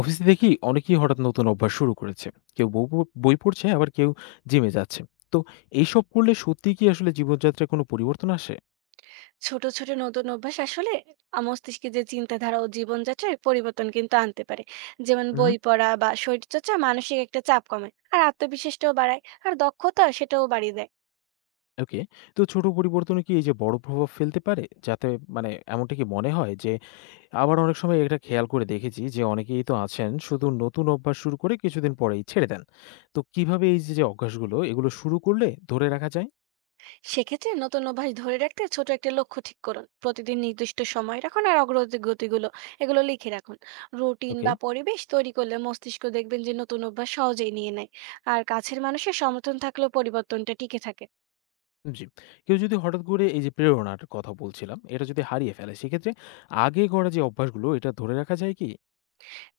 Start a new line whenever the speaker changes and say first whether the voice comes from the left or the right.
left: অফিসে দেখি অনেকেই হঠাৎ নতুন অভ্যাস শুরু করেছে। কেউ বই পড়ছে, আবার কেউ জিমে যাচ্ছে। তো এইসব করলে সত্যি কি আসলে জীবনযাত্রায় কোনো পরিবর্তন আসে?
right: ছোট ছোট নতুন অভ্যাস আসলে মস্তিষ্কে যে চিন্তাধারা ও জীবনযাত্রায় পরিবর্তন কিন্তু আনতে পারে। যেমন
left: হুম।
right: বই পড়া বা শরীরচর্চা মানসিক একটা চাপ কমায় আর আত্মবিশ্বাসটাও বাড়ায়, আর দক্ষতা সেটাও বাড়িয়ে দেয়।
left: ওকে। তো ছোট পরিবর্তন কি এই যে বড় প্রভাব ফেলতে পারে যাতে, মানে এমনটা কি মনে হয় যে? আবার অনেক সময় এটা খেয়াল করে দেখেছি যে অনেকেই তো আছেন শুধু নতুন অভ্যাস শুরু করে কিছুদিন পরেই ছেড়ে দেন। তো কিভাবে এই যে যে অভ্যাসগুলো এগুলো শুরু করলে ধরে রাখা যায়?
right: সেক্ষেত্রে নতুন অভ্যাস ধরে রাখতে ছোট একটা লক্ষ্য ঠিক করুন, প্রতিদিন নির্দিষ্ট সময় রাখুন আর অগ্রগতিগুলো এগুলো লিখে রাখুন। Routine
left: okay.
right: বা পরিবেশ তৈরি করলে মস্তিষ্ক দেখবেন যে নতুন অভ্যাস সহজেই নিয়ে নেয়। আর কাছের মানুষের সমর্থন থাকলেও পরিবর্তনটা টিকে থাকে।
left: জি। কেউ যদি হঠাৎ করে এই যে প্রেরণার কথা বলছিলাম, এটা যদি হারিয়ে ফেলে সেক্ষেত্রে আগে গড়া যে অভ্যাসগুলো এটা ধরে রাখা যায় কি?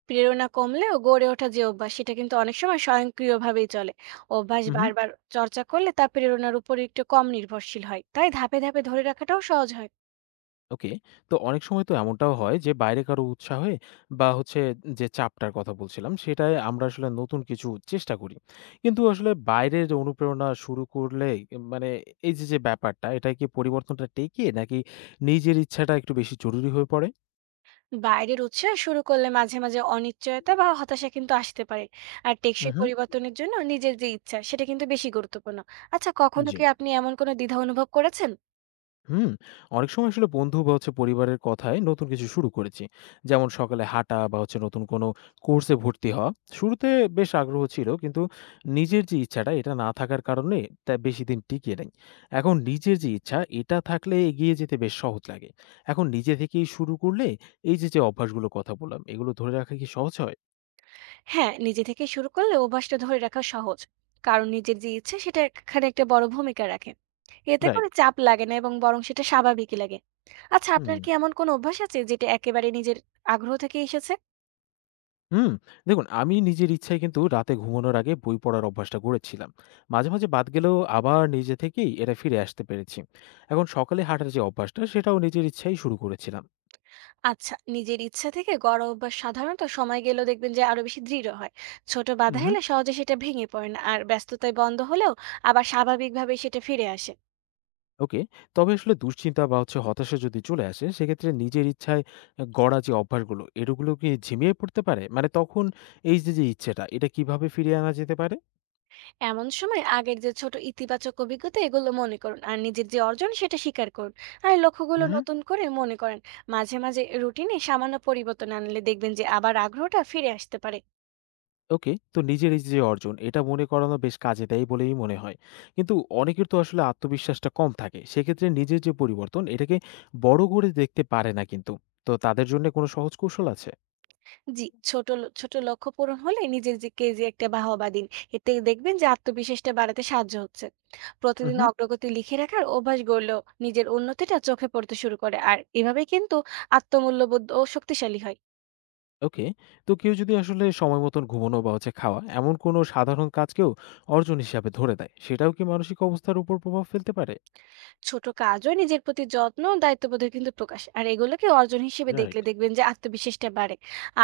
right: প্রেরণা কমলেও গড়ে ওঠা যে অভ্যাস সেটা কিন্তু অনেক সময় স্বয়ংক্রিয়ভাবেই চলে। অভ্যাস
left: হুম, হুম।
right: বারবার চর্চা করলে তা প্রেরণার উপর একটু কম নির্ভরশীল হয়, তাই ধাপে ধাপে ধরে রাখাটাও সহজ হয়।
left: ওকে। তো অনেক সময় তো এমনটাও হয় যে বাইরে কারো উৎসাহে বা হচ্ছে যে চাপটার কথা বলছিলাম সেটায় আমরা আসলে নতুন কিছু চেষ্টা করি। কিন্তু আসলে বাইরের যে অনুপ্রেরণা শুরু করলে মানে এই যে, যে ব্যাপারটা এটা কি পরিবর্তনটা টেকে, নাকি নিজের ইচ্ছাটা একটু বেশি জরুরি হয়ে পড়ে?
right: বাইরের উৎসাহ শুরু করলে মাঝে মাঝে অনিশ্চয়তা বা হতাশা কিন্তু আসতে পারে, আর
left: হুম,
right: টেকসই
left: হুম।
right: পরিবর্তনের জন্য নিজের যে ইচ্ছা সেটা কিন্তু বেশি গুরুত্বপূর্ণ। আচ্ছা, কখনো
left: জি।
right: কি আপনি এমন কোনো দ্বিধা অনুভব করেছেন?
left: হুম। অনেক সময় আসলে বন্ধু বা হচ্ছে পরিবারের কথায় নতুন কিছু শুরু করেছি, যেমন সকালে হাঁটা বা হচ্ছে নতুন কোনো কোর্সে ভর্তি হওয়া। শুরুতে বেশ আগ্রহ ছিল, কিন্তু নিজের যে ইচ্ছাটা এটা না থাকার কারণে তা বেশি দিন টিকিয়ে নেই। এখন নিজের যে ইচ্ছা এটা থাকলে এগিয়ে যেতে বেশ সহজ লাগে। এখন নিজে থেকেই শুরু করলে এই যে যে অভ্যাসগুলোর কথা বললাম এগুলো ধরে রাখা কি সহজ হয়?
right: হ্যাঁ, নিজে থেকে শুরু করলে অভ্যাসটা ধরে রাখা সহজ, কারণ নিজের যে ইচ্ছে সেটা এখানে একটা বড় ভূমিকা রাখে। এতে
left: রাইট।
right: করে চাপ লাগে না, এবং বরং সেটা স্বাভাবিকই লাগে। আচ্ছা,
left: হুম।
right: আপনার কি এমন কোন অভ্যাস আছে যেটা একেবারে নিজের আগ্রহ থেকে এসেছে?
left: হুম, দেখুন, আমি নিজের ইচ্ছায় কিন্তু রাতে ঘুমানোর আগে বই পড়ার অভ্যাসটা গড়েছিলাম। মাঝে, মাঝে বাদ গেলেও আবার নিজে থেকেই এটা ফিরে আসতে পেরেছি। এখন সকালে হাঁটার যে অভ্যাসটা সেটাও নিজের ইচ্ছায় শুরু করেছিলাম।
right: আচ্ছা, নিজের ইচ্ছা থেকে গড় অভ্যাস সাধারণত সময় গেলেও দেখবেন যে আরো বেশি দৃঢ় হয়। ছোট বাধা
left: উহু।
right: এলে সহজে সেটা ভেঙে পড়ে না, আর ব্যস্ততায় বন্ধ হলেও আবার স্বাভাবিকভাবে সেটা ফিরে আসে।
left: ওকে। তবে আসলে দুশ্চিন্তা বা হচ্ছে হতাশা যদি চলে আসে সেক্ষেত্রে নিজের ইচ্ছায় গড়া যে অভ্যাসগুলো এগুলো কি ঝিমিয়ে পড়তে পারে? মানে তখন এই যে, যে ইচ্ছেটা এটা কিভাবে ফিরিয়ে আনা যেতে পারে?
right: এমন সময় আগের যে ছোট ইতিবাচক অভিজ্ঞতা এগুলো মনে করুন, আর নিজের যে অর্জন সেটা স্বীকার করুন, আর লক্ষ্যগুলো
left: উহু।
right: নতুন করে মনে করেন। মাঝে মাঝে রুটিনে সামান্য পরিবর্তন আনলে দেখবেন যে আবার আগ্রহটা ফিরে আসতে পারে।
left: ওকে। তো নিজের এই যে অর্জন, এটা মনে করানো বেশ কাজে দেয় বলেই মনে হয়। কিন্তু অনেকের তো আসলে আত্মবিশ্বাসটা কম থাকে। সেক্ষেত্রে নিজের যে পরিবর্তন, এটাকে বড় করে দেখতে পারে না কিন্তু। তো তাদের জন্য কোনো সহজ কৌশল আছে?
right: জি। ছোট লক্ষ্য পূরণ হলে নিজের যে কেজি একটা বাহবা দিন, এতে দেখবেন যে আত্মবিশ্বাসটা বাড়াতে সাহায্য হচ্ছে। প্রতিদিন
left: উহু।
right: অগ্রগতি লিখে রাখার অভ্যাস গড়লেও নিজের উন্নতিটা চোখে পড়তে শুরু করে, আর এভাবে কিন্তু আত্মমূল্যবোধ ও শক্তিশালী হয়।
left: ওকে। তো কেউ যদি আসলে সময় মতন ঘুমানো বা হচ্ছে খাওয়া, এমন কোনো সাধারণ কাজকেও অর্জন হিসাবে ধরে দেয়, সেটাও কি মানসিক অবস্থার উপর প্রভাব ফেলতে পারে?
right: ছোট কাজও নিজের প্রতি যত্ন ও দায়িত্ববোধের কিন্তু প্রকাশ, আর এগুলোকে অর্জন হিসেবে
left: রাইট।
right: দেখলে দেখবেন যে আত্মবিশ্বাসটা বাড়ে।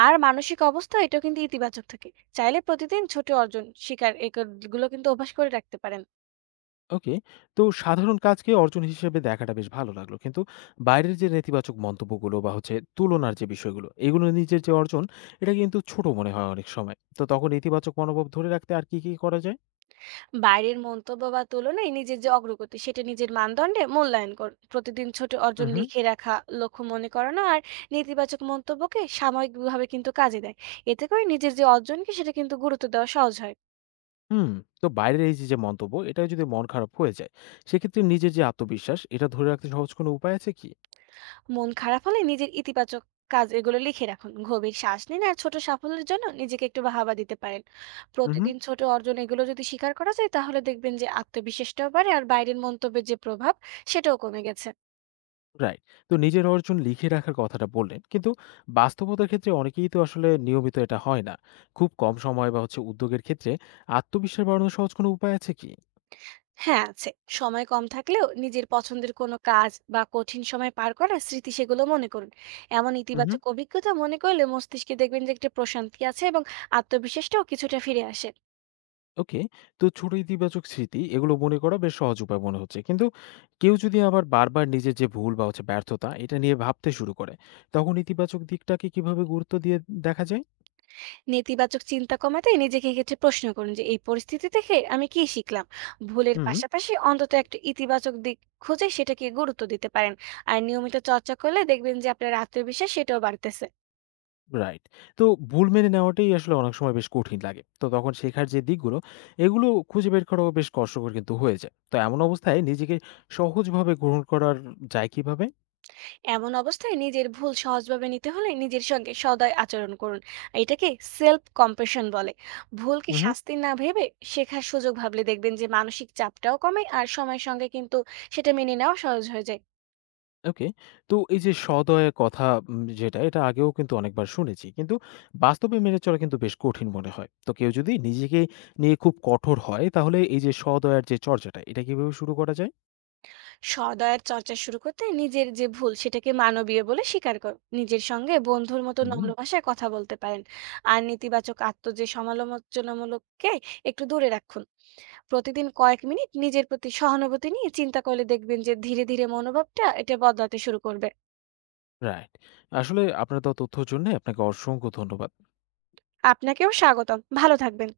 right: আর মানসিক অবস্থা এটা কিন্তু ইতিবাচক থাকে। চাইলে প্রতিদিন ছোট অর্জন শিকার এগুলো কিন্তু অভ্যাস করে রাখতে পারেন।
left: ওকে। তো সাধারণ কাজকে অর্জন হিসেবে দেখাটা বেশ ভালো লাগলো। কিন্তু বাইরের যে নেতিবাচক মন্তব্যগুলো বা হচ্ছে তুলনার যে বিষয়গুলো, এগুলো নিজের যে অর্জন এটা কিন্তু ছোট মনে হয় অনেক সময়। তো তখন ইতিবাচক মনোভাব ধরে রাখতে আর কি, কি করা যায়?
right: বাইরের মন্তব্য বা তুলনায় নিজের যে অগ্রগতি সেটা নিজের মানদণ্ডে মূল্যায়ন করুন, প্রতিদিন ছোট অর্জন
left: উহু।
right: লিখে রাখা, লক্ষ্য মনে করানো আর নেতিবাচক মন্তব্যকে সাময়িকভাবে কিন্তু কাজে দেয়। এতে করে নিজের যে অর্জনকে সেটা কিন্তু গুরুত্ব দেওয়া সহজ হয়।
left: হুম। তো বাইরের এই যে, যে মন্তব্য এটা যদি মন খারাপ হয়ে যায়, সেক্ষেত্রে নিজের যে আত্মবিশ্বাস এটা ধরে রাখতে সহজ কোনো উপায় আছে কি?
right: মন খারাপ হলে নিজের ইতিবাচক কাজ এগুলো লিখে রাখুন, গভীর শ্বাস নিন আর ছোট সাফল্যের জন্য নিজেকে একটু বাহাবা দিতে পারেন।
left: উহু।
right: প্রতিদিন ছোট অর্জন এগুলো যদি স্বীকার করা যায়, তাহলে দেখবেন যে আত্মবিশ্বাসটাও বাড়ে আর বাইরের মন্তব্যের যে প্রভাব সেটাও কমে গেছে।
left: রাইট। তো নিজের অর্জন লিখে রাখার কথাটা বললেন। কিন্তু বাস্তবতার ক্ষেত্রে অনেকেই তো আসলে নিয়মিত এটা হয় না। খুব কম সময় বা হচ্ছে উদ্যোগের ক্ষেত্রে আত্মবিশ্বাস বাড়ানোর সহজ কোনো উপায় আছে কি?
right: হ্যাঁ, আছে। সময় কম থাকলেও নিজের পছন্দের কোনো কাজ বা কঠিন সময় পার করার স্মৃতি সেগুলো মনে করুন। এমন
left: হুম, হুম।
right: ইতিবাচক অভিজ্ঞতা মনে করলে মস্তিষ্কে দেখবেন যে একটা প্রশান্তি আছে, এবং আত্মবিশ্বাসটাও কিছুটা ফিরে আসে।
left: ওকে। তো ছোট ইতিবাচক স্মৃতি এগুলো মনে করা বেশ সহজ উপায় মনে হচ্ছে। কিন্তু কেউ যদি আবার বারবার নিজের যে ভুল বা হচ্ছে ব্যর্থতা এটা নিয়ে ভাবতে শুরু করে, তখন ইতিবাচক দিকটাকে কিভাবে গুরুত্ব দিয়ে দেখা যায়?
right: নেতিবাচক চিন্তা কমাতে নিজেকে ক্ষেত্রে প্রশ্ন করুন যে এই পরিস্থিতি থেকে আমি কি শিখলাম। ভুলের
left: হুম।
right: পাশাপাশি অন্তত একটা ইতিবাচক দিক খুঁজে সেটাকে গুরুত্ব দিতে পারেন, আর নিয়মিত চর্চা করলে দেখবেন যে আপনার আত্মবিশ্বাস সেটাও বাড়তেছে।
left: রাইট। তো ভুল মেনে নেওয়াটাই আসলে অনেক সময় বেশ কঠিন লাগে। তো তখন শেখার যে দিকগুলো, এগুলো খুঁজে বের করাও বেশ কষ্টকর কিন্তু হয়ে যায়। তো এমন অবস্থায় নিজেকে সহজভাবে গ্রহণ করার যায় কিভাবে?
right: এমন অবস্থায় নিজের ভুল সহজভাবে নিতে হলে নিজের সঙ্গে সদয় আচরণ করুন। এটাকে সেলফ কম্প্রেশন বলে। ভুলকে
left: হুম, হুম।
right: শাস্তি না ভেবে শেখার সুযোগ ভাবলে দেখবেন যে মানসিক চাপটাও কমে, আর সময়ের সঙ্গে কিন্তু সেটা মেনে নেওয়া সহজ হয়ে যায়।
left: ওকে। তো এই যে সদয় কথা যেটা, এটা আগেও কিন্তু অনেকবার শুনেছি। কিন্তু বাস্তবে মেনে চলা কিন্তু বেশ কঠিন মনে হয়। তো কেউ যদি নিজেকে নিয়ে খুব কঠোর হয়, তাহলে এই যে সদয়ার যে চর্চাটা, এটা কিভাবে শুরু করা যায়?
right: স্বদয়ের চর্চা শুরু করতে নিজের যে ভুল সেটাকে মানবীয় বলে স্বীকার করুন, নিজের সঙ্গে বন্ধুর মতো
left: হুম।
right: নম্র ভাষায় কথা বলতে পারেন। আর নেতিবাচক আত্ম যে সমালোচনামূলককে একটু দূরে রাখুন। প্রতিদিন কয়েক মিনিট নিজের প্রতি সহানুভূতি নিয়ে চিন্তা করলে দেখবেন যে ধীরে ধীরে মনোভাবটা এটা বদলাতে শুরু করবে।
left: রাইট। আসলে আপনার দেওয়া তথ্যর জন্যে আপনাকে অসংখ্য ধন্যবাদ।
right: আপনাকেও স্বাগতম, ভালো থাকবেন।